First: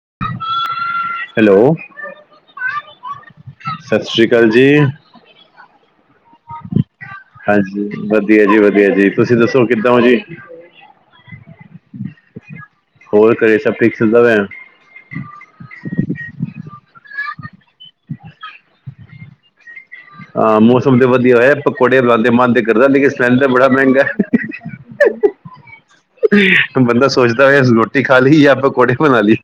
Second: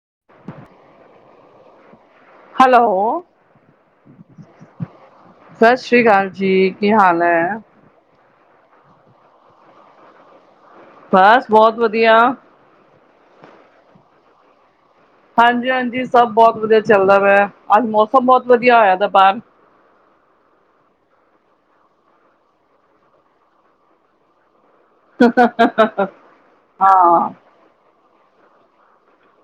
[inaudible] Hello, hello ਸਤਿ ਸ੍ਰੀ ਅਕਾਲ ਜੀ। ਸਤਿ ਸ੍ਰੀ ਅਕਾਲ ਜੀ, ਕੀ ਹਾਲ ਹੈ? ਹਾਂਜੀ ਵਧੀਆ ਜੀ ਵਧੀਆ ਜੀ, ਤੁਸੀਂ ਦੱਸੋ ਕਿੱਦਾਂ ਹੋ ਜੀ। ਬਸ ਬਹੁਤ ਵਧੀਆ। ਹੋਰ ਘਰੇ ਸਭ ਠੀਕ ਚਲਦਾ ਪਿਆ? ਹਾਂਜੀ ਹਾਂਜੀ, ਸਭ ਬਹੁਤ ਵਧੀਆ ਚੱਲਦਾ ਪਿਆ । ਅੱਜ ਮੌਸਮ ਬਹੁਤ ਵਧੀਆ ਹੋਇਆ ਦਾ ਬਾਹਰ। ਹਾਂ ਮੌਸਮ ਤੇ ਵਧੀਆ ਹੋਇਆ, ਪਕੌੜੇ ਬਣਾਉਣ ਤੇ ਮਨ ਤੇ ਕਰਦਾ, ਲੇਕਿਨ ਸਿਲੈਂਡ ਬੜਾ ਮਹਿੰਗਾ। ਬੰਦਾ ਹਾਂ ਸੋਚਦਾ ਹੋਇਆ ਗਾ। ਰੋਟੀ ਖਾ ਲਈ ਜਾਂ ਪਕੌੜੇ ਬਣਾ ਲਈ।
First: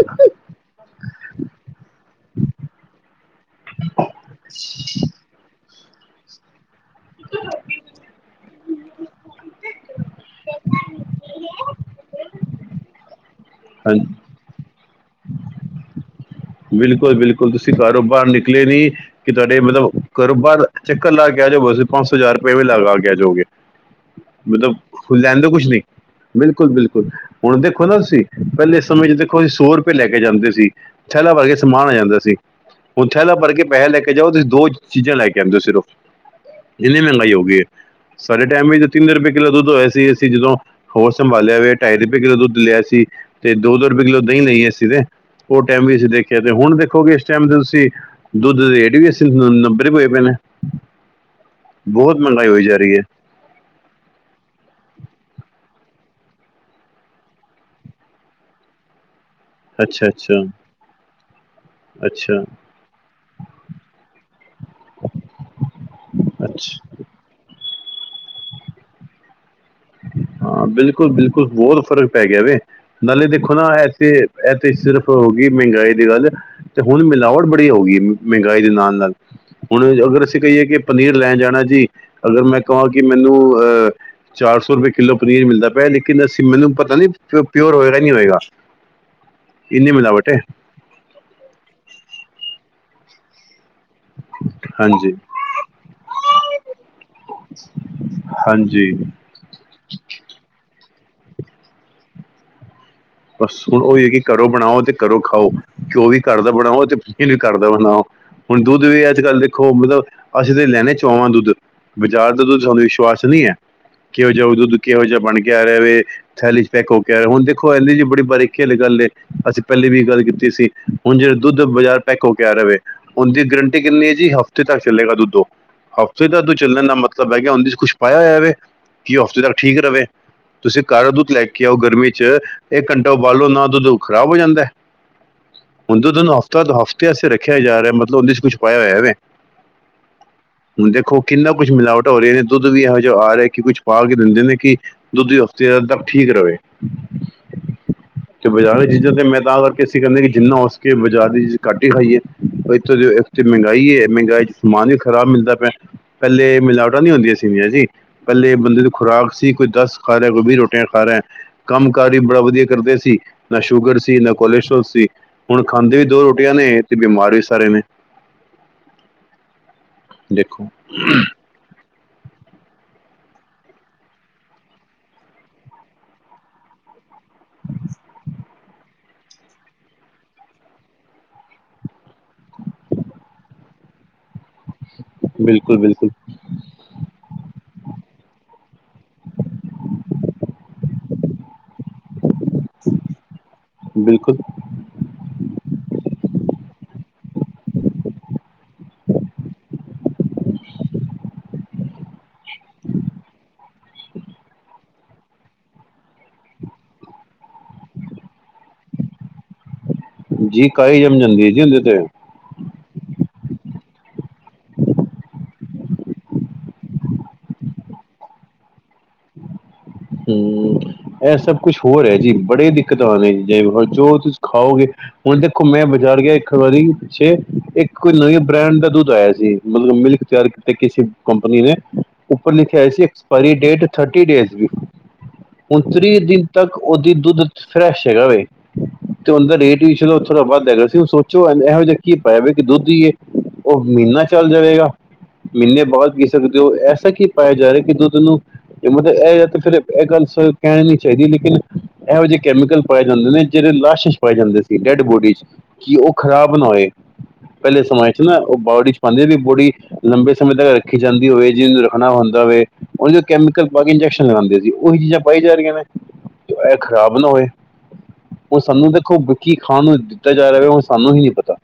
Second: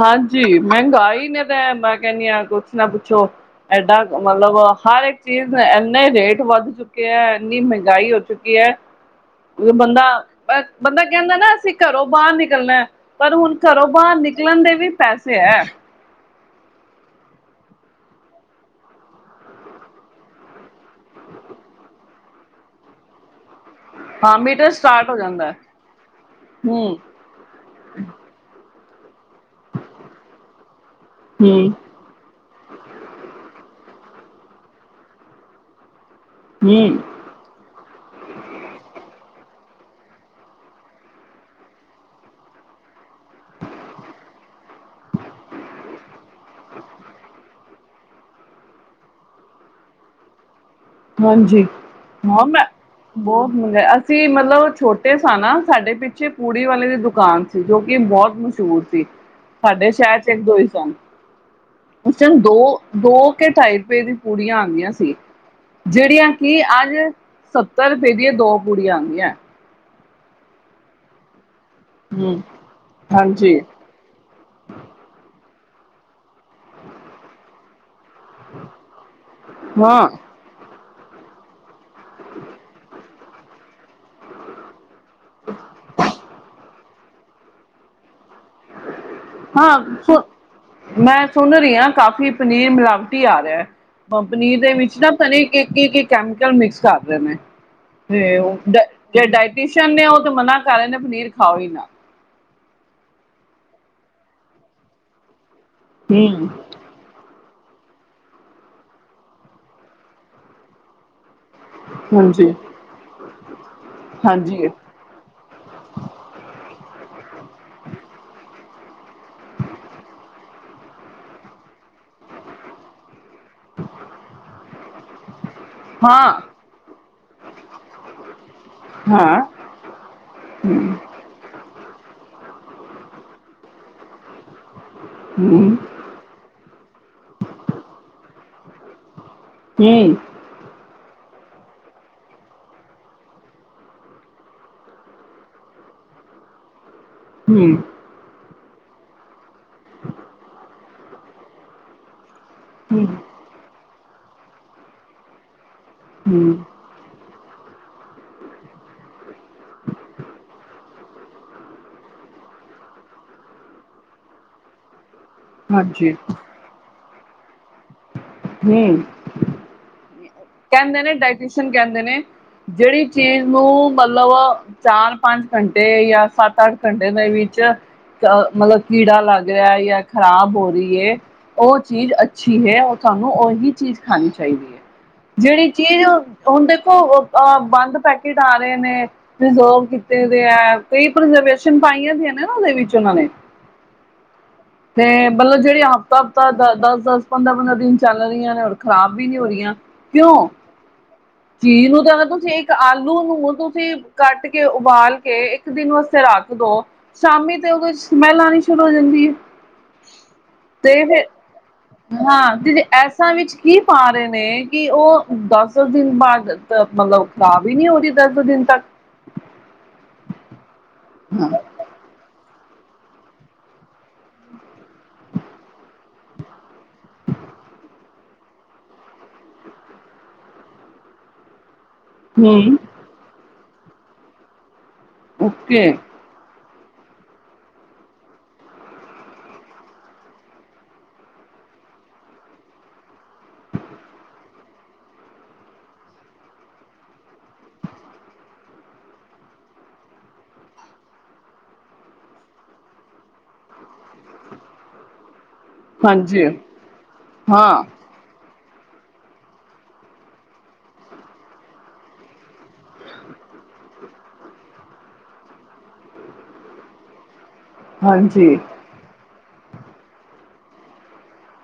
ਹਾਂਜੀ ਮਹਿੰਗਾਈ ਨੇ ਤੇ ਮੈਂ ਕਹਿਣੀ ਹਾਂ ਕੁਛ ਨਾ ਪੁੱਛੋ ਐਡਾ। ਅਹ ਮਤਲਬ ਹਰ ਇੱਕ ਚੀਜ਼। ਇੰਨੇ ਰੇਟ ਵੱਧ ਚੁੱਕੇ ਹੈ। ਇੰਨੀ ਮਹਿੰਗਾਈ ਹੋ ਚੁੱਕੀ ਹੈ। ਬੰਦਾ ਬੰਦਾ ਕਹਿੰਦਾ ਨਾ ਅਸੀਂ ਘਰੋਂ ਬਾਹਰ ਨਿਕਲਣਾ ਹੈ। ਪਰ ਹੁਣ ਘਰੋਂ ਹਾਂਜੀ ਬਾਹਰ ਨਿਕਲਣਾ। ਨਿਕਲਣ ਦੇ ਵੀ ਪੈਸੇ ਹੈ। ਬਿਲਕੁਲ ਬਿਲਕੁਲ ਤੁਸੀਂ ਘਰੋ ਨਿਕਲੇ ਨੀ ਕਿ ਤੁਹਾਡੇ ਮਤਲਬ ਘਰੋਂ ਬਾਹਰ ਚੱਕਰ ਲਾ ਕੇ। ਪੰਜ ਸੌ ਹਜ਼ਾਰ ਰੁਪਏ ਵੀ ਲਗਾ ਕੇ ਆਜੋ ਗੇ। ਹਾਂ ਮੀਟਰ ਸਟਾਰਟ ਮਤਲਬੁ ਹੋ ਲੈਂਦੇ ਜਾਂਦਾ ਕੁਛ ਨਹੀਂ ਬਿਲਕੁਲ ਹਮ ਬਿਲਕੁਲ ਹੁਣ ਦੇਖੋ ਨਾ ਤੁਸੀਂ ਪਹਿਲੇ। ਸਮੇਂ 'ਚ ਦੇਖੋ ਅਸੀਂ ਸੌ ਰੁਪਏ ਲੈ ਕੇ ਜਾਂਦੇ ਸੀ। ਥੈਲਾ ਭਰ ਕੇ ਹਮ ਸਮਾਨ ਆ ਜਾਂਦਾ ਸੀ ਹੁਣ ਥੈਲਾ ਭਰ ਕੇ ਪੈਸਾ ਲੈ ਕੇ ਜਾਓ ਤੁਸੀਂ ਦੋ ਚੀਜ਼ਾਂ ਲੈ ਕੇ ਆਉਂਦੇ ਹੋ ਸਿਰਫ਼। ਹਮ ਇੰਨੀ ਮਹਿੰਗਾਈ ਹੋ ਗਈ ਹੈ। ਸਾਡੇ ਟਾਈਮ ਵਿੱਚ ਤਿੰਨ ਰੁਪਏ। ਕਿੱਲੋ ਦੁੱਧ ਹੋਇਆ ਸੀ। ਅਸੀਂ ਜਦੋਂ ਹੋਸ਼ ਸੰਭਾਲਿਆ ਹੋਇਆ। ਢਾਈ ਰੁਪਏ ਕਿੱਲੋ ਦੁੱਧ ਲਿਆ ਸੀ ਤੇ ਦੋ ਦੋ ਰੁਪਏ ਕਿੱਲੋ ਦਹੀਂ। ਦਹੀਂ ਲਈ ਆ ਅਸੀਂ ਤੇ। ਟਾਈਮ ਵੀ ਅਸੀਂ ਦੇਖਿਆ ਤੇ ਹੁਣ ਦੇਖੋਗੇ ਇਸ ਟਾਈਮ ਦੇ ਤੁਸੀਂ ਦੁੱਧ ਦੇ ਰੇਟ ਵੀ ਅੱਸੀ ਨਬੇ ਰੁਪਏ ਹੀ ਹੋਏ ਪਏ ਨੇ। ਹਾਂਜੀ ਬਹੁਤ ਮਹਿੰਗਾਈ ਹੁਣ ਹੋਈ ਜਾ ਰਹੀ ਹੈ ਬਹੁਤ ਮਹਿੰਗਾਈ ਅਸੀਂ ਮਤਲਬ ਛੋਟੇ ਸਾ ਨਾ। ਸਾਡੇ ਪਿੱਛੇ ਪੂੜੀ ਵਾਲੇ ਦੀ ਦੁਕਾਨ ਸੀ। ਜੋ ਕਿ ਬਹੁਤ ਮਸ਼ਹੂਰ ਸੀ। ਸਾਡੇ ਅੱਛਾ ਸ਼ਹਿਰ 'ਚ ਇੱਕ ਅੱਛਾ ਦੋ ਹੀ ਸਨ। ਬੱਚਿਆਂ ਨੂੰ ਅੱਛਾ ਦੋ ਦੋ ਕੇ ਢਾਈ ਰੁਪਏ ਦੀ ਪੂੜੀਆਂ ਆਉਂਦੀਆਂ ਸੀ। ਜਿਹੜੀਆਂ ਕਿ ਅੱਛਾ ਅੱਜ ਸੱਤਰ ਰੁਪਏ ਦੀਆਂ ਦੋ ਪੂੜੀਆਂ ਆਉਂਦੀਆਂ ਹੈ। ਹਾਂ ਬਿਲਕੁਲ ਬਿਲਕੁਲ। ਬਹੁਤ ਫ਼ਰਕ ਪੈ ਹੂੰ ਗਿਆ ਵੇ ਨਾਲੇ ਦੇਖੋ ਹਾਂਜੀ ਨਾ ਇਥੇ ਇਥੇ ਸਿਰਫ। ਇਹ ਮਹਿੰਗਾਈ ਦੀ ਗੱਲ ਤੇ ਹੁਣ ਮਿਲਾਵਟ ਬੜੀ ਹੋ ਗਈ ਹੈ। ਮਹਿੰਗਾਈ ਦੇ ਨਾਲ ਨਾਲ ਹੁਣ ਹਾਂ ਅਗਰ ਅਸੀਂ ਕਹੀਏ ਕਿ ਪਨੀਰ ਲੈਣ ਜਾਣਾ ਜੀ ਅਗਰ ਮੈਂ ਕਹਾਂ ਕਿ। ਮੈਨੂੰ ਅਹ ਚਾਰ ਸੌ ਰੁਪਏ ਕਿੱਲੋ ਪਨੀਰ ਮਿਲਦਾ ਪਿਆ ਹੈ। ਲੇਕਿਨ ਅਸੀਂ ਮੈਨੂੰ ਪਤਾ ਨੀ। ਉਹ ਪਿਓਰ ਹੋਏਗਾ ਨਹੀਂ ਹੋਏਗਾ। ਹਾਂ ਇੰਨੀ ਹੁਣ ਮਿਲਾਵਟ ਹੈ ਮੈਂ ਸੁਣ ਰਹੀ ਹਾਂ ਕਾਫੀ ਪਨੀਰ ਮਿਲਾਵਟ। ਮਿਲਾਵਟੀ ਆ ਰਿਹਾ ਹੈ। ਪਨੀਰ ਦੇ ਵਿੱਚ ਨਾ ਹਾਂਜੀ ਪਤਾ ਨਹੀਂ ਕਿ ਕਿ ਕੈਮੀਕਲ ਮਿਕਸ ਕਰਦੇ ਨੇ। ਤੇ ਉਹ ਹਾਂਜੀ ਡਾਇਟੀਸ਼ੀਅਨ ਨੇ ਉਹ ਤੇ ਮਨਾ ਕਰ ਰਹੇ ਨੇ ਪਨੀਰ ਖਾਓ ਹੀ ਨਾ। ਬਸ ਹੁਣ ਉਹੀ ਹੀ ਹੈ ਕਿ ਹੁਣ ਘਰੋਂ ਬਣਾਓ ਤੇ ਘਰੋਂ ਖਾਓ ਘਿਓ ਵੀ ਘਰ ਹੂੰ, ਦਾ ਬਣਾਓ ਤੇ। ਘਰ ਦਾ ਬਣਾਓ ਹੁਣ ਦੁੱਧ ਵੀ ਅੱਜ ਕੱਲ ਦੇਖੋ ਮਤਲਬ ਅਸੀਂ ਤੇ ਲੈਣੇ ਚੋਆਵਾਂ ਦੁੱਧ। ਬਾਜ਼ਾਰ ਦਾ ਹਾਂਜੀ, ਤਾਂ ਸਾਨੂੰ ਵਿਸ਼ਵਾਸ ਨਹੀਂ ਹੈ। ਕਿਹੋ ਜਿਹਾ ਉਹ ਹਾਂਜੀ। ਦੁੱਧ ਕਿਹੋ ਜਿਹਾ ਬਣ ਕੇ ਆ ਰਿਹਾ ਵੇ। ਥੈਲੀ 'ਚ ਪੈਕ ਹੋ ਕੇ ਆ ਰਿਹਾ ਹੁਣ ਦੇਖੋ ਥੈਲੀ 'ਚ। ਬੜੀ ਬਾਰੀ ਖੇਲ ਗੱਲ ਏ ਅਸੀਂ ਪਹਿਲੇ ਵੀ ਗੱਲ ਕੀਤੀ ਸੀ। ਹੁਣ ਜਿਹੜਾ ਦੁੱਧ ਬਾਜ਼ਾਰ ਪੈਕ ਹੋ ਕੇ ਆ ਰਿਹਾ ਵੇ। ਉਹਦੀ ਗਰੰਟੀ ਕਿੰਨੀ ਹੈ ਜੀ ਹਫ਼ਤੇ ਤੱਕ ਚੱਲਗਾ। ਦੁੱਧ ਉਹ ਹਫ਼ਤੇ ਹਾਂ। ਤੱਕ ਚੱਲਣ ਦਾ ਮਤਲਬ। ਮਤਲਬ ਹੈ ਕਿ ਉਹਦੇ 'ਚ ਕੁਛ ਪਾਇਆ ਹੋਇਆ ਵੇ ਕਿ ਉਹ ਹਾਂ, ਹਫ਼ਤੇ ਤੱਕ ਠੀਕ ਰਵੇ ਤੁਸੀਂ ਗਾਂ ਦੁੱਧ ਲੈ ਕੇ ਆਓ। ਗਰਮੀ 'ਚ ਇੱਕ ਘੰਟਾ ਉਬਾਲੋ ਨਾ ਦੁੱਧ ਖਰਾਬ ਹੋ ਜਾਂਦਾ ਹੈ। ਹੂੰ, ਹੁਣ ਦੁੱਧ ਨੂੰ ਹਫ਼ਤਾ ਕਾ ਹਫ਼ਤੇ ਵਾਸਤੇ ਰੱਖਿਆ ਜਾ ਰਿਹਾ ਹੈ। ਮਤਲਬ ਉਹਦੇ 'ਚ ਕੁਛ ਪਾਇਆ ਹੋਇਆ ਵੇ। ਹੂੰ। ਦੇਖੋ ਕਿੰਨਾ ਕੁੱਛ ਮਿਲਾਵਟ ਹੋ ਰਹੀ ਹੈ ।ਦੁੱਧ ਵੀ ਇਹੋ ਜਿਹਾ ਆ ਰਿਹਾ ਕਿ ਕੁਛ ਪਾ ਕੇ ਦਿੰਦੇ ਨੇ ਕਿ ਦੁੱਧ ਦੀ ਹਫ਼ਤੇ। ਤੱਕ ਠੀਕ ਰਵੇ। ਹੂੰ। ਕਿ ਬਾਜ਼ਾਰ ਵਾਲੀਆਂ ਚੀਜ਼ਾਂ ਤੇ ਮੈਂ ਤਾਂ ਕਰਕੇ ਅਸੀਂ ਕਹਿੰਦੇ ਕਿ ਜਿੰਨਾ ਹੋ ਸਕੇ ਬਾਜ਼ਾਰ ਦੀ ਚੀਜ਼ ਘੱਟ ਹੀ ਖਾਈਏ। ਉਹ ਇੱਥੋਂ ਹੂੰ, ਦੀ ਇੱਥੇ ਮਹਿੰਗਾਈ ਹੈ। ਮਹਿੰਗਾਈ 'ਚ ਸਮਾਨ ਵੀ ਖ਼ਰਾਬ ਮਿਲਦਾ ਪਿਆ ਹੈ। ਹੂੰ, ਪਹਿਲੇ, ਮਿਲਾਵਟਾਂ ਨੀ ਹੁੰਦੀਆਂ ਸੀਗੀਆਂ ਜੀ। ਪਹਿਲੇੇ ਬੰਦੇ ਦੀ ਖੁਰਾਕ ਸੀ ਕੋਈ ਦਸ ਖਾ ਰਿਹਾ ਕੋਈ ਵੀਹ ਰੋਟੀਆਂ ਖਾ ਰਿਹਾ ਕੰਮ ਕਾਰ। ਬੜਾ ਵਧੀਆ ਕਰਦੇ ਸੀ। ਨਾ ਸ਼ੂਗਰ ਸੀ, ਨਾ ਕੋਲੇਸਟ੍ਰੋਲ ਸੀ। ਹੁਣ ਖਾਂਦੇ ਵੀ ਦੋ ਰੋਟੀਆਂ ਨੇ, ਤੇ ਬਿਮਾਰ ਵੀ ਸਾਰੇ ਨੇ। ਨਹੀਂ। ਦੇਖੋ ਕਹਿੰਦੇ ਨੇ ਡਾਇਟੀਸ਼ੀਅਨ ਕਹਿੰਦੇ ਨੇ। ਜਿਹੜੀ ਚੀਜ਼ ਨੂੰ ਮਤਲਬ ਚਾਰ ਪੰਜ ਘੰਟੇ ਜਾਂ ਸੱਤ ਅੱਠ ਘੰਟੇ ਦੇ ਵਿੱਚ। ਜਾਂ ਮਤਲਬ ਕੀੜਾ ਲੱਗ ਰਿਹਾ ਜਾਂ ਖ਼ਰਾਬ ਹੋ ਰਹੀ ਹੈ। ਉਹ ਚੀਜ਼ ਅੱਛੀ ਹੈ, ਉਹ ਤੁਹਾਨੂੰ ਉਹੀ ਚੀਜ਼ ਖਾਣੀ ਚਾਹੀਦੀ ਹੈ। ਜਿਹੜੀ ਬਿਲਕੁਲ ਚੀਜ਼ ਬਿਲਕੁਲ ਹੁਣ ਦੇਖੋ ਬੰਦ ਪੈਕਟ। ਪੈਕਟ ਆ ਰਹੇ ਨੇ ਪਰਿਜ਼ਰਵ ਕੀਤੇ ਦੇ ਆ। ਛਨ [inaudible] ਪਾਈਆਂ ਦੀਆਂ ਨੇ ਉਹ ਦੇ ਵਿੱਚ ਉਹਨਾਂ ਨੇ ਬਿਲਕੁਲ ਤੇ ਮਤਲਬ ਜਿਹੜੀ ਹਫ਼ਤਾ ਹਫ਼ਤਾ ਦ ਦਸ ਦਸ। ਪੰਦਰਾਂ ਪੰਦਰਾਂ ਦਿਨ ਚੱਲ ਰਹੀਆਂ ਨੇ ਹੁਣ ਖ਼ਰਾਬ ਵੀ ਨਹੀਂ ਹੋ ਰਹੀਆਂ ਕਿਉਂ? ਚੀਜ਼ ਨੂੰ ਤਾਂ ਅਸੀਂ ਤੁਸੀਂ ਇੱਕ ਆਲੂ ਨੂੰ ਤੁਸੀਂ ਕੱਟ ਕੇ ਉਬਾਲ ਕੇ ਇੱਕ ਦਿਨ ਵਾਸਤੇ। ਫਿਰ ਰੱਖ ਦੋ ਸ਼ਾਮੀ ਤੇ ਉਹਦੇ ਵਿਚ ਸਮੈਲ ਆਉਣੀ ਸ਼ੁਰੂ ਹੋ ਜਾਂਦੀ ਹੈ। ਜੀ ਕਾਈ ਤੇ ਜਮ ਫਿਰ ਜਾਂਦੀ ਹੈ ਜੀ ਉਹਦੇ। ਤੇ ਹਾਂ। ਐਸਾਂ ਵਿੱਚ ਕੀ ਪਾ ਰਹੇ ਨੇ ਕਿ ਉਹ ਦਸ- ਦਸ ਦਿਨ ਬਾਅਦ ਮਤਲਬ ਖ਼ਰਾਬ ਹੀ ਨਹੀ ਔਵੀ‌ ਦਸ ਦਿਨ ਤੱਕ। [inaudible] ਹਮਮ, ਇਹ ਸਭ ਕੁਛ ਹੋਰ ਹੈ ਜੀ ਬੜੇ ਦਿੱਕਤ ਵਾਲੇ ਜੇ ਜੋ ਤੁਸੀਂ ਖਾਓਗੇ ਹੁਣ ਦੇਖੋ ਮੈ ਜਾੜ ਗਿਆ ਇਕ ਵਾਰੀ ਪਿੱਛੇ ਇੱਕ ਕੋਈ ਨਵੇਂ ਬ੍ਰੈਂਡ ਦਾ ਦੁੱਧ ਆਇਆ ਸੀ, ਮਤਲਬ ਮਿਲਕ ਤਿਆਰ ਕਿਤਾ ਕਿਸੇ ਕੰਪਨੀੀ ਨੇ ਉੱਪਰ ਹਮ ਲਿਖਿਆ ਆਇਆ ਸੀ, ਐਕਸਪਾਇਰੀ ਡੇਟ ਥਰਟੀ ਡੇਸ ਨੂ ਹੁਣ ਓਕੇ ਤ੍ਰੀ ਦਿਨ ਤੱਕ ਉਹਦੀ ਦੁੱਧ ਫਰੈਸ਼ ਹੈਗਾ ਵੈ ਤ ਤੇ ਉਂਦਾ ਰੇਟ ਵੀ ਚਲੋ ਥੋੜ੍ਹਾ ਵੱਧ ਹੈਗਾ ਸੀ, ਹੁਣ ਸੋਚੋ ਇਹੋ ਜਿਹਾ ਕੀ ਪਾਇਆ ਵੇ ਕਿ ਦੁੱਧ ਈ ਏ ਉਹ ਮੀਨਾੱ ਚੱਲ ਜਾਵੇਗਾ। ਮਹੀਨੇ ਬਾਅਦ ਪੀ ਸਕਦੇ ਹੋ ਐਸਾ ਕੀ ਪਾਇਆ ਜਾ ਰਿਹਾ ਕਿ, ਦੁੱਧ ਨੂੰ ਮਤਲਬ ਇਹ ਜਾਂ ਤੇ ਫਿਰ ਇਹ ਗੱਲ ਸ--ਕਹਿਣੀ ਨੀ ਚਾਹੀਦੀ ਲੇਕਿਨ ਇਹੋ ਜਿਹੇ ਕੈਮੀਕਲ ਪਾਏ ਜਾਂਦੇ ਨੇ ਜਿਹੜੇ ਲਾਸ਼ ਚ ਪਾਏ ਜਾਂਦੇ ਸੀ ਡੈਡ ਬੋਡੀ ਚ। ਕਿ ਉਹ ਹਾਂਜੀ ਖ਼ਰਾਬ ਨਾ ਹੋਏ ਪਹਿਲੇ ਹਾਂ ਸਮਾਂ ਚ ਨਾ ਉਹ ਬੋਡੀ ਚ ਪਾਦੇਂ ਵੀ ਬੋਡੀ ਲੰਬੇ ਸਮੇਂ ਤੱਕ ਰੱਖੀ ਜਾਂਦੀ ਹੋਵੇ, ਜਿਹਨੂੰ ਰੱਖਣਾ ਹੁੰਦਾ ਵੇ ਉਦੇ ਚ ਕੈਮੀ ਕਲ ਪਾ ਕੇ ਇੰਜੈਕਸ਼ਨ ਲਗਾਦੇਂ ਸੀ। ਉਹੀ ਚੀਜ਼ਾਂ ਪਾਈ ਜਾ ਰੀਆ ਨੇ ਜੋ ਇਹ ਖ਼ਰਾਬ ਨਾ ਹੋਏ, ਹਾਂਜੀ ਉਹੁ ਸਾਨੂੰ ਦੇਖੋ ਕੀ ਖਾਣ ਨੂੰ ਦਿੱਤਾ ਜਾ ਰਿਹਾ ਉਹ ਸਾਨੂੰ ਹੀ ਨਹੀ ਪਤਾ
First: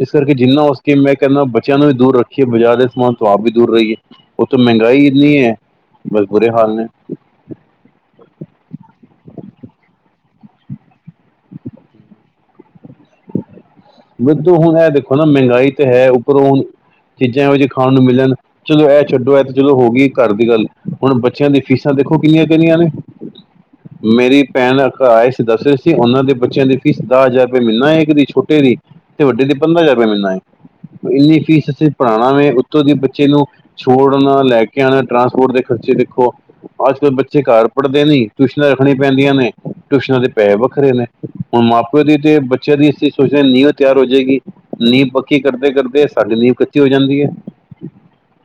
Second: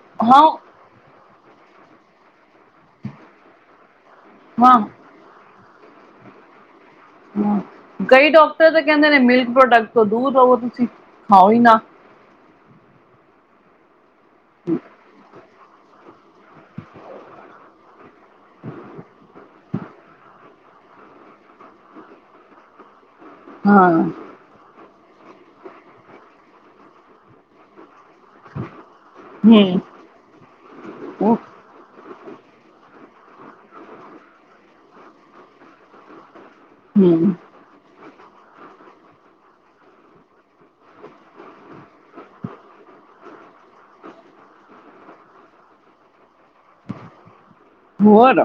ਇਸ ਕਰਕੇ ਹਾਂ ਜਿੰਨਾ ਹੋ ਸਕੇ ਮੈਂ ਕਹਿੰਦਾ ਬੱਚਿਆਂ ਨੂੰ ਵੀ ਦੂਰ ਰੱਖੀਏ ਬਾਜ਼ਾਰ ਦੇ ਸਮਾਨ ਤੋਂ ਆਪ ਵੀ ਦੂਰ ਰਹੀਏ ਉੱਤੋ ਹਾਂ ਮਹਿੰਗਾਈ ਇੰਨੀ ਐ ਬਸ ਬੁਰੇ ਹਾਲ ਨੇ। ਕਈ ਡਾਕਟਰ ਤਾਂ ਕਹਿੰਦੇ ਨੇ ਮਿਲਕ ਪ੍ਰੋਡਕਟ ਤੋਂ ਦੂਰ ਰਵੋ ਤੁਸੀਂ ਖਾਓ ਹੀ ਨਾ। [inaudible] ਵੁਧੂ ਹੁਣ ਇਹ ਦੇਖੋ ਨਾ ਮਹਿੰਗਾਈ ਤੇ ਹੈ, ਉੱਪਰੋਂ ਹੁਣ ਚੀਜ਼ਾਂ ਇਹੋਜੀ ਖਾਣ ਨੂੰ ਮਿਲਣ ਚਲੋ ਇਹ ਛੱਡੋ, ਇਹ ਤਾਂ ਚਲੋ ਹੋ ਗਈ ਘਰ ਦੀ ਗੱਲ, ਹੁਣ ਬੱਚਿਆਂ ਦੀ ਫੀਸਾਂ ਦੇਖੋ ਕਿੰਨੀਆਂ-ਕਿੰਨੀਆਂ ਨੇ ਹਾਂ ਮੇਰੀ ਭੈਣ ਘਰ ਆਏ ਸੀ ਦੱਸ ਰਹੇ ਸੀ, ਉਹਨਾਂ ਦੇ ਬੱਚਿਆਂ ਦੀ ਫੀਸ ਦਾਹ ਹਜ਼ਾਰ ਰੁਪਏ ਮਹੀਨਾ ਏ, ਇੱਕ ਦੀ ਛੋਟੇ ਦੀ। ਤੇ ਵੱਡੇ ਤੇ ਹਮ ਪੰਦਰਾਂ ਹਜ਼ਾਰ ਰੁਪੈ ਮਹੀਨਾ ਏ ਤੇ ਇੰਨੀ ਫੀਸ ਅਸੀ ਪੜ੍ਹਉਣਾ ਵੇ ਉੱਤੋਂ ਦੀ ਬੱਚੇ ਨੂੰ ਛੋੜਨਾ, ਲੈ ਕੇ ਆਉਣਾ ਟਰਾਂਸਪੋਰਟ ਦੇ ਖਰਚੇ ਦੇਖੋ। ਅੱਜ-ਕਲ ਹਮ ਬੱਚੇ ਘਰ ਪੜ੍ਹਦੇ ਨਹੀ ਟਿਊਸ਼ਨਾਂ ਰੱਖਣੀ ਪੈਂਦੀਆਂ ਨੇ, ਟਿਊਸ਼ਨਾਂ ਤੇ ਪੈਹੇ ਵੱਖਰੇ ਨੇ ਹੁਣ ਮਾਂ ਪਿਓ ਦੀ ਤੇ ਬੱਚਿਆਂ ਦੀ ਅਸੀਂ ਸੋਚਦੇ ਹਾਂ ਨੀਅਤ ਤਿਆਰ ਹੋਜੇਗੀ ਨੀਂਹ ਪੱਕੀ ਕਰਦੇ -ਕਰਦੇ ਸਾਡੀ ਨੀਂਵ ਕੱਚੀ ਹੋ ਜਾਂਦੀ ਐ। ਹੋਰ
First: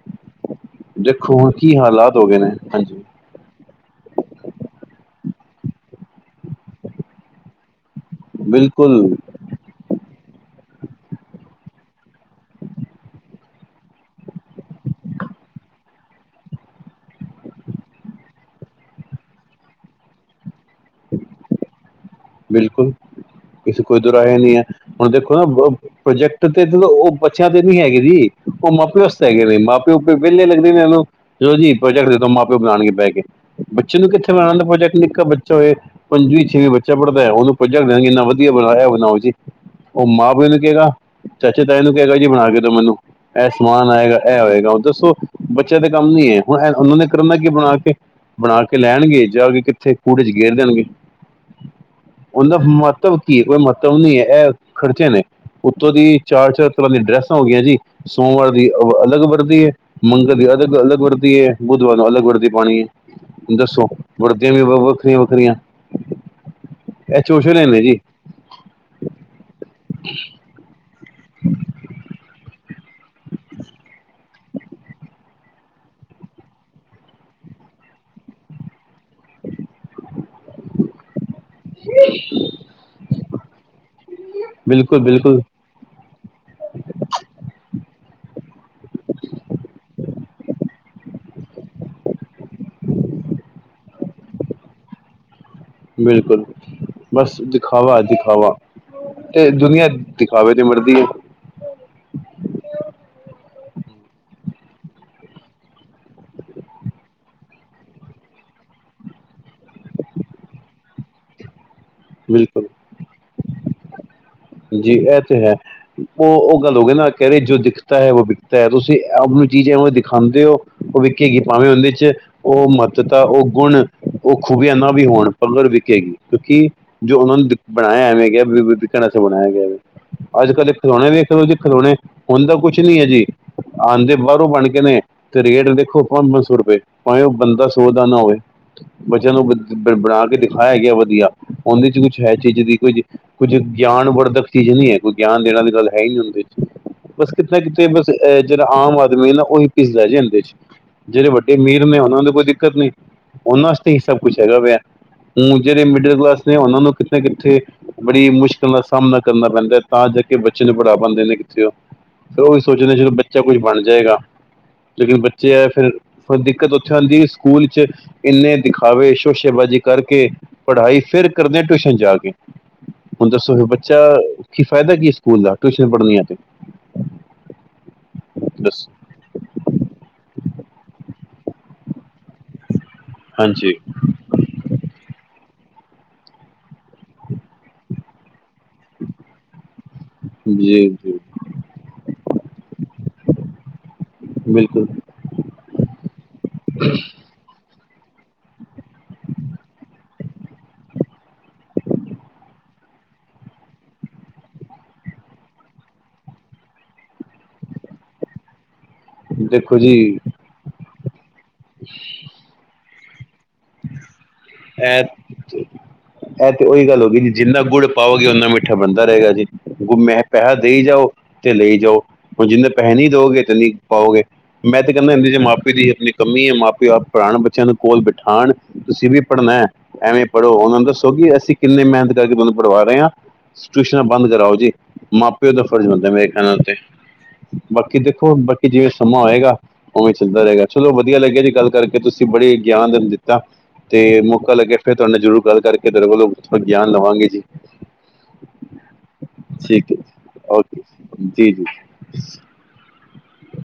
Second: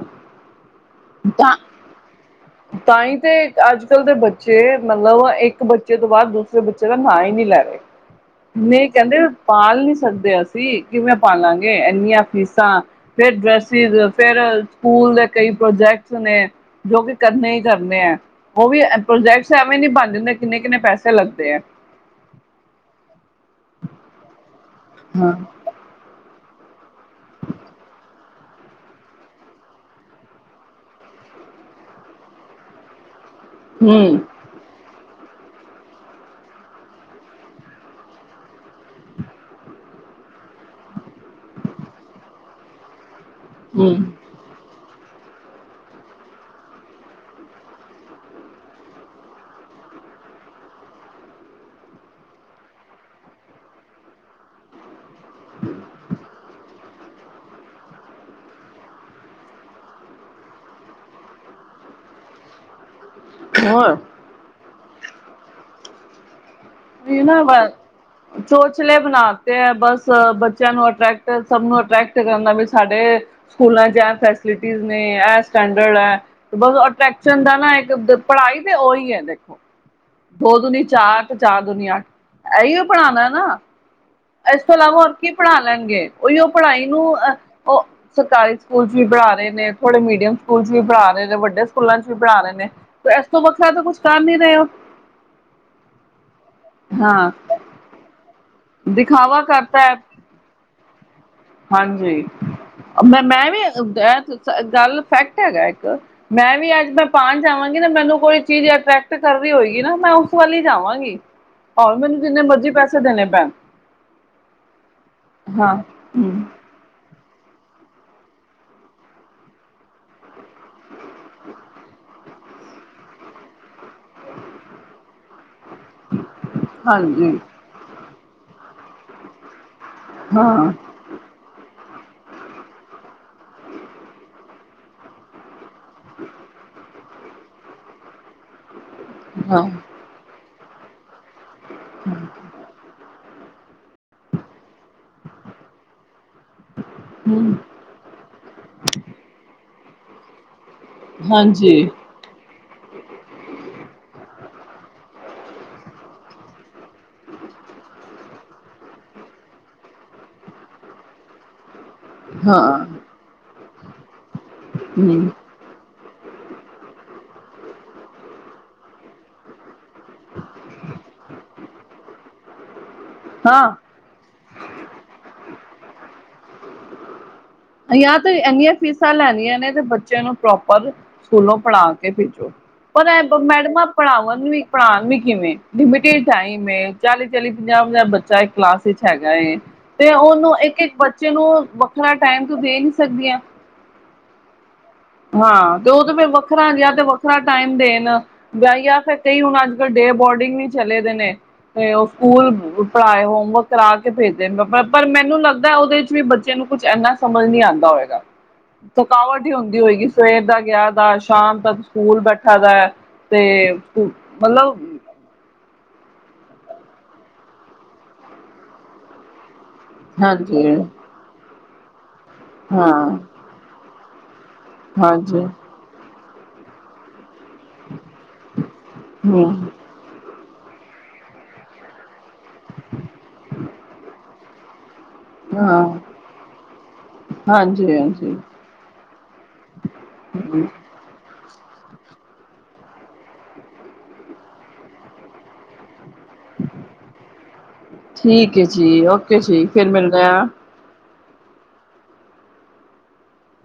ਦੇਖੋ ਤਾਂ ਕੀ ਹਾਲਾਤ ਹੋ ਗਏ ਨੇ। ਹਾਂਜੀ ਤਾਂ ਹੀ ਤੇ ਅੱਜ ਕੱਲ੍ਹ ਦੇ ਬੱਚੇ ਮਤਲਬ ਇੱਕ ਬੱ ਬੱਚੇ ਤੋਂ ਬਾਅਦ ਦੂਸਰੇ ਬੱਚੇ ਦਾ ਨਾਂ ਹੀ ਨਹੀ ਲੈਰੇ ਨੀ ਬਿਲਕੁਲ ਕਹਿੰਦੇ ਪਾਲ ਨੀ ਸਕਦੇ ਅਸੀਂ। ਜੀ ਕਿਵੇਂ ਪਾਾਲਾਂਗੇ ਐਨੀਆ ਫੀਸਾਂ ਫੇਰ ਡਰੈਸਿਸ, ਫੇਰ ਸਕੂਲ ਦੇ ਕਈ ਪ੍ਰੋਜੈਕਟਸ ਨੇ ਜੋ ਕਿ ਕਰਨੇ ਹੀ ਕਰਨੇ ਐ, ਉਹ ਵੀ ਪ੍ਰੋਜੈਕਟਸ ਐਵੇਂ ਨਹੀਂ ਬਣ ਜਾਂਦੇ ਕਿੰਨੇ- ਕਿੰਨੇ ਪੈਸੇ ਲੱਗਦੇ ਐ। ਬਿਲਕੁਲ ਇਸ ਕੋਈ ਦੌਰਾਹੇਂ ਨਹੀਂ ਹੈ, ਹੁਣ ਹਾਂ। ਦੇਖੋ ਨਾ ਵੋ ਪ੍ਰੋਜੈਕ ਤੇ ਉਹ ਬੱਚਿਆਂ ਤੇ ਨੀ ਹੈਗੇ ਜੀ ਉਹ ਮਾਂ- ਪਿਉ ਵਸਤੇ ਹੈਗੇ ਵੇ ਮਾਂ-ਪਿਓ ਵਿਹਲੇ ਲੱਗਦੇ ਨੇ ਇਨਾਂ ਨੂ ਚਲੋ ਜੀ ਪ੍ਰੋਜੈਕਟ ਦੇ ਦੋ ਮਾਂ -ਪਿਓ ਬਣਾਨਗੇ ਬਹਿਕੇ । ਬੱਚੇ ਹੂੰ ਨੂੰ ਕਿੱਥੇ ਬਣਾਨਾ ਆਂਦਾ ਪ੍ਰੋਜੈਕਟ ਨਿਕਾੱ ਬੱਚਾ ਹੋਵੇ ਪੰਜਵੀਂ, ਛੇਵੀਂ ਬੱ ਬੱਚਾ ਪੜਦਾ ਹੈ [inaudible] ਕਿੰਨਾ ਵਧੀਆ ਬਣਾਇਆ ਬਣਾਓ ਜੀ। ਉਹ ਮਾਂ ਪਿਓ ਨੂੰ ਕਹੇਗਾ, ਚਾਚੇ ਤਾਏ ਨੂੰ ਕਹੇਗਾ ਜੀ ਬਣਾ ਕੇ ਦੋ ਮੈਨੂੰ। ਇਹ ਸਮਾਨ ਹੂੰ ਆਏਗਾ, ਇਹ ਹੋਏਗਾ ਹੁਣ ਦੱਸੋ। ਬੱਚਿਆਂ ਦੇ ਕੰਮ ਨੀ ਹੈ, ਹੁਣ ਐ ਉਹਨਾਂ ਨੇ ਕਰਨਾ ਕੀ ਬਣਾ ਕੇ। ਬਣਾ ਕੇ ਲੈਆਣਗੇ ਜਾ ਕੇ ਕਿਥੇ, ਕੂੜੇ ਚ ਗੇਰ ਦੇਣਗੇ। ਉਹਦਾ ਮਹੱਤਵ ਕੀ ਐ, ਕੋਈ ਮਹੱਤਵ ਨੀ ਹੈ, ਇਹ ਖ਼ਰਚੇ ਨੇ‌। ਉੱਤੋਂ ਦੀ ਚਾਰ-ਚਾਰ ਤਰ੍ਹਾਂ ਦਿਆਂ ਡਰੈਸਾਂ ਹੋ ਗਈਆਂ ਜੀ, ਸੋਮਵਾਰ ਦੀ ਅਲੱਗ ਵਰਦੀ ਏ, ਮੰਗਲ ਦੀ ਅਲੱਗ ਅਲੱਗ ਵਰਦੀ ਏ ਬੁ ਅਲੱਗ ਵਰਦੀ ਪਾਨੀ ਏ, ਦੱਸੋ ਹੋਰ ਵਰਦੀਆਂ ਵੀ ਵੱਖਰੀਆਂ- ਵੱਖਰੀਆਂ। ਇਹ ਨਹੀਂ ਨਾ ਚੋਸ਼ਲੇ ਨੇ ਜੀ ਚੋਚਲੇ ਬਣਾ ਤੇ ਐ, ਬਸ ਬੱਚਿਆਂ ਨੂੰ ਅਟਰੈਕਟ ਸਭ ਨੂੰ ਅਟਰੈਕਟ ਕਰਨਾ ਵੀ ਸਾਡੇ ਸਕੂਲਾਂ ਚ ਇਹ ਫੈਸਲਿਟੀਜ਼ ਨੇ, ਇਹ ਸਟੈਂਡਰਡ ਐ, ਬਸ ਅਟਰੈਕਸ਼ਨ ਦਾ ਇੱਕ ਪੜ੍ਹਾਈ ਤੇ ਉਹੀ ਹੈ ਦੇਖੋ, ਦੋ ਦੁਨੀ ਚਾਰ ਤੇ ਚਾਰ ਦੁਨੀ ਅੱਠ, ਇਹੀਓ ਪੜ੍ਹਾਣਾ ਨਾ। ਇਸ ਤੋਂ ਇਲਾਵਾ ਬਿਲਕੁਲ ਹੋਰ ਕੀ ਬਿਲਕੁਲ ਪੜ੍ਹਾ ਲੈਣਗੇ, ਉਹੀਓ ਪੜ੍ਹਾਈ ਨੂੰ ਉਹ- ਉਹ ਸਰਕਾਰੀ ਸਕੂਲ ਚ ਵੀ ਪੜ੍ਹਾ ਪੜਾ ਰਹੇ ਨੇ, ਥੋੜੇ ਮੀਡੀਅਮ ਸਕੂਲ ਚ। ਵੀ ਪੜ੍ਹਾ ਰਹੇ ਨੇ, ਵੱਡੇ ਸਕੂਲਾਂ ਚ ਵੀ ਪੜ੍ਹਾ ਰਹੇ ਨੇ, ਤੇ ਇਸ ਤੋਂ ਵੱਖਰਾ ਤਾਂ ਕੁਛ ਕਰ ਨਹੀਂ ਰਹੇ ਉਹ। ਬਿਲਕੁਲ, ਬਸ ਦਿਖਾਵਾ ਐ ਦਿਖਾਵਾ ਦਿਖਾਵਾ ਤੇ ਕਰਤਾ ਦੁਨੀਆਂ ਹੈ ਦਿਖਾਵੇ ਦੀ ਮਰਦੀ ਏ। ਹਾਂਜੀ, ਮੈਂ- ਮੈਂ ਵੀ ਗੱਲ ਫੈਕਟ ਹੈਗਾ ਇੱਕ, ਮੈਂ ਵੀ ਅੱਜ ਮੈਂ ਪਣ ਜਾਵਾਂਗੀ ਲੇਕਿਨ ਮੈਨੂੰ ਕੋਈ ਚੀਜ਼ ਅਟਰੈਕਟ ਕਰ ਰਹੀ ਹੋਏਗੀ, ਨਾ ਮੈਂ ਉਸ ਵੱਲ ਹੀ ਜਾਵਾਂਗੀ। ਆਹੋ ਮੈਨੂੰ ਕਿੰਨਾ ਬਿਲਕੁਲ ਮਰਜ਼ੀ ਪੈਸੇ ਦੇਣੇ ਪੈਣ, ਜੀ ਇਹ ਤੇ ਹੈ ਹਾਂ। ਹੂੰ ਉਹ -ਉਹ ਗੱਲ ਹੋ ਗਈ ਨਾ, ਕਹਿ ਰਹੇ ਜੋ ਦਿਖਤਾ ਹੈ ਉਹ ਵਿਕਤਾ ਹੈ, ਤੁਸੀਂ ਆਪ ਨੂੰ ਚੀਜ਼ ਐਵੇ ਦਿਖਾਂਦੇ ਹੋ ਉਹ ਵੀ ਵਿਕੇਗੀ ਭਾਵੇਂ ਉਹਦੇ ਵਿਚ ਉਹ ਮਹੱਤਤਾ, ਉਹ ਗੁਣ, ਉਹ ਖੂਬੀਆਂ ਨਾ ਵੀ ਹੋਣ। ਮਗਰ ਵਿਕੇੇਗੀ, ਕਿਉਂਕਿ ਜੋ ਉਹਨਾਂ ਹਾਂਜੀ ਨੂੰ ਬਣਾਇਆ ਐਵੇਂ ਗਿਆ, ਵੀ ਵਿਕਣ ਵਾਸਤੇ ਬਣਾਇਆ ਗਿਆ। ਅੱਜ -ਕੱਲ੍ਹ ਹਾਂ। ਖਿਲੋਣੇ ਦੇਖ ਲੋ ਜੀ ਖਿਲੋਣੇ। ਹੁਣ ਤਾਂ ਕੁਛ ਨੀ ਹੈ ਜੀ, ਆਂਦੇ ਬਾਹਰੋਂ ਬਣ ਕੇ ਨੇ ਤੇ ਰੇਟ ਦੇਖੋ ਪੰਜ -ਪੰਜ ਸੌ ਰੁਪਏ। ਭਾਵੇਂ ਉਹ ਬੰਦਾ ਸੋਚਦਾ ਨਾ ਹੋਵੇ, ਬੱਚਿਆਂ ਨੂੰ ਹਾਂ ਹੂੰ ਬਣਾ ਕੇ ਦਿਖਾਇਆ ਗਿਆ ਵਧੀਆ। ਉਹਦੇ ਵਿਚ ਕੁਛ ਹੈ, ਚੀਜ਼ ਦੀ ਕੁਝ ਕੁੱਝ ਗਿਆਨ ਵਰਧਕ ਚੀਜ਼ ਨਹੀਂ ਐ, ਕੋਈ ਗਿਆਨ ਦੇਣ ਦੀ ਗੱਲ ਹੈ ਹੀ ਨੀ ਹੁੰਦੀ। ਬਸ ਕਿੱਥੇ -ਕਿੱਥੇ ਬਸ ਜਿਹੜਾ ਆਮ ਆਦਮੀ ਏ, ਉਹੀ ਪਿਸ ਜਾਂਦੇ ਆ ਇਹਦੇ ਵਿੱਚ। ਜਿਹੜੇ ਵੱਡੇ ਅਮੀਰ ਹਾਂਜੀ ਨੇ, ਉਹਨਾਂ ਨੂੰ ਕੋਈ ਦਿੱਕ ਦਿੱਕਤ ਨਹੀਂ‌ ਉਹਨਾਂ ਵਾਸਤੇ ਇਹ ਸਭ ਕੁਛ ਹੈਗਾ ਪਿਆ, ਹੁਣ ਜਿਹੜੇ ਮਿਡਲ ਕਲਾਸ ਉਹਨਾਂ ਨੂੰ ਕਿੱਥੇ -ਕਿੱਥੇ ਬੜੀ ਮੁਸ਼ਕਿਲ ਦਾ ਸਾਹਮਣਾ ਕਰਨਾ ਪੈਂਦਾ, ਤਾਂ ਜਾ ਕੇ ਬੱਚੇ ਨੂੰ ਪੜ੍ਹਾ ਪਾਂਦੇ ਨੇ। ਉਹੀ ਹਾਂ ਸੋਚਣਾ ਜਦੋਂ ਬੱਚਾ ਕੁਝ ਬਣ ਜਾਏਗਾ, ਜੇਕਰ ਹੂੰ ਬੱਚੇ ਆ ਫਿਰ ਫਿਰ‌ ਦਿੱਕਤ ਉੱਥੇ ਆਂਦੀ ਏ, ਸਕੂਲ ਚ ਇੰਨੇ ਦਿਖਾਵੇ, ਸ਼ੋਸ਼ੇਬਾਜ਼ੀ ਕਰਕੇ ਪੜ੍ਹਾਈ, ਫਿਰ ਕਰਦੇ ਆਂ ਟਿਊਸ਼ਨ ਜਾ ਕੇ। ਹੁਣ ਦੱਸੋ, ਫਿਰ ਹਾਂ ਬੱਚਾ ਕੀ ਫ਼ਾਇਦਾ ਕੀ ਸਕੂਲ ਦਾ ਟਿਊਸ਼ਨ ਪੜ੍ਹਨੀਆਂ ਤੇ। ਬਾਈ ਆਹ ਤੇ ਇੰਨੀਆਂ ਦੱਸੋ ਫੀਸਾਂ ਲੈਣੀਆਂ ਨੇ, ਤੇ ਬੱਚਿਆਂ ਨੂੰ ਪ੍ਰੋਪਰ ਸਕੂਲੋਂ ਪੜ੍ਹਾ। ਪਰ ਐਹ ਹਾਂਜੀ ਮੈਡਮਾਂ ਪੜ੍ਹਾਵਣ ਵੀ ਪੜ੍ਹਾਣ ਵੀ ਕਿਵੇਂ ਲਿਮਟਿਡ ਟਾਈਮ ਏ, ਚਾਲੀ- ਚਾਲੀ, ਪੰਜਾਹ -ਪੰਜਾਹ ਬੱਚਾ ਕਲਾਸ ਵਿੱਚ ਹੈਗਾ ਏ। ਤੇ ਉਹਨੂੰ ਇੱਕ ਜੀ -ਇੱਕ ਜੀ ਬੱਚੇ ਨੂੰ ਵੱਖਰਾ ਟਾਈਮ ਤੂੰ ਦੇ ਨਹੀਂ ਸਕਦੀਆਂ। ਬਿਲਕੁਲ, ਹਾਂ ਤੇ ਉਹ ਤੇ ਫੇਰ ਵੱਖਰਾ ਜਿਹਾ, ਤੇ ਵੱਖਰਾ ਟਾਈਮ ਦੇਣ। ਜਾਂ ਫਿਰ ਕਈ ਹੁਣ ਅੱਜ -ਕੱਲ੍ਹ ਡੇ ਬੋਰਡਿੰਗ ਵੀ ਚਲੇ ਦੇ ਨੇ। ਤੇ ਉਹ ਸਕੂਲ ਪੜ੍ਹਾਏ ਹੋਮਵਰਕ ਕਰਾ ਕੇ ਭੇਜਦੇ ਨੇ, ਪਾ ਪਰ ਮੈਨੂੰ ਲੱਗਦਾ ਉਹਦੇ ਚ ਵੀ ਬੱਚਿਆਂ ਨੂੰ ਕੁਛ ਇੰਨਾ ਸਮਝ ਨਹੀਂ ਆਂਦਾ ਹੋਏਗਾ। [unintelligible] ਥਕਾਵਟ ਹੀ ਹੁੰਦੀ ਦੇਖੋ ਜੀ ਹੋਏਗੀ, ਸਵੇਰ ਦਾ ਗਿਆ ਦਾ ਸ਼ਾਮ ਤੱਕ ਸਕੂਲ ਬੈਠਾ ਦਾ ਐ। ਐ ਚ ਇਹ ਤੇ ਉਹੀ ਗੱਲ ਹੋ ਗਈ ਜੀ, ਜਿੰਨਾ ਗੁੜ ਪਾਓਗੇ ਓਨਾ ਮਿੱਠਾ ਬਣਦਾ ਰਹੇਗਾ ਜੀ। ਮੈਂ ਪੈਸਾ ਹਾਂਜੀ ਦੇਈ ਜਾਓ ਤੇ ਲਈ ਜਾਓ, ਹੁਣ ਜਿੰਨੇ ਪੈਸੇ ਨਹੀਂ ਹਾਂ ਦਓਗੇ ਤੇ ਨਹੀਂ ਪਾਓਗੇ। ਮੈਂ ਤੇ ਕਹਿੰਦਾ ਇਹਦੇ ਚ ਹਾਂਜੀ ਮਾਪੇ ਦੀ ਆਪਣੀ ਕਮੀ ਏ, ਮਾਪੇ ਆਪ ਪੜ੍ਹਾਣ ਬੱਚਿਆਂ ਨੂੰ ਕੋਲ ਬੈ ਤੁਸੀਂ ਵੀ ਪੜ੍ਹਨਾ, ਹਮ ਐਵੇਂ ਪੜ੍ਹੋ ਉਹਨਾਂ ਨੂੰ ਦੱਸੋ ਕਿ ਅਸੀਂ ਕਿੰਨੇ ਮਿਹਨਤ ਕਰਕੇ ਤੁਹਾਨੂੰ ਪੜਵਾ ਰਹੇ ਹਾਂ, ਟਿਊਸ਼ਨਾਂ ਬੰਦ ਕਰਾਓ ਜੀ। ਮਾਂ- ਪਿਓ ਦਾ ਹਾਂ ਫਰਜ਼ ਬਣਦਾ, ਮੇਰੇ ਖਿਆਲ ਨੇ ਤੇ। ਹਾਂਜੀ ਬਾਕੀ ਦੇਖੋ ਹਾਂਜੀ ਬਾਕੀ ਜਿਵੇਂ ਸਮਾਂ ਹੋਏਗਾ ਉਵੇਂ ਚੱਲਦਾ ਰਹੇਗਾ ਚਲੋ ਵਧੀਆ ਲੱਗਿਆ ਜੀ ਗੱਲ। ਕਰਕੇ ਤੁਸੀਂ ਬੜੇ ਗਿਆਨ ਦੇ ਦਿੱਤਾ ਤੇ ਮੌਕਾ ਲੱਗਿਆ ਫਿਰ ਤੁਹਾਡੇ ਨਾਲ ਜ਼ਰੂਰ ਗੱਲ ਕਰਕੇ। ਤੇਰੇ ਕੋਲੋ ਗਿਆਨ ਲਵਾਂਗੇ ਜੀ। ਠੀਕ ਹੈ ਜੀ ਓਕੇ ਜੀ ਫਿਰ ਠੀਕ ਹੈ ਮਿਲਦੇ ਆ। ਓਕੇ ਜੀ ਜੀ।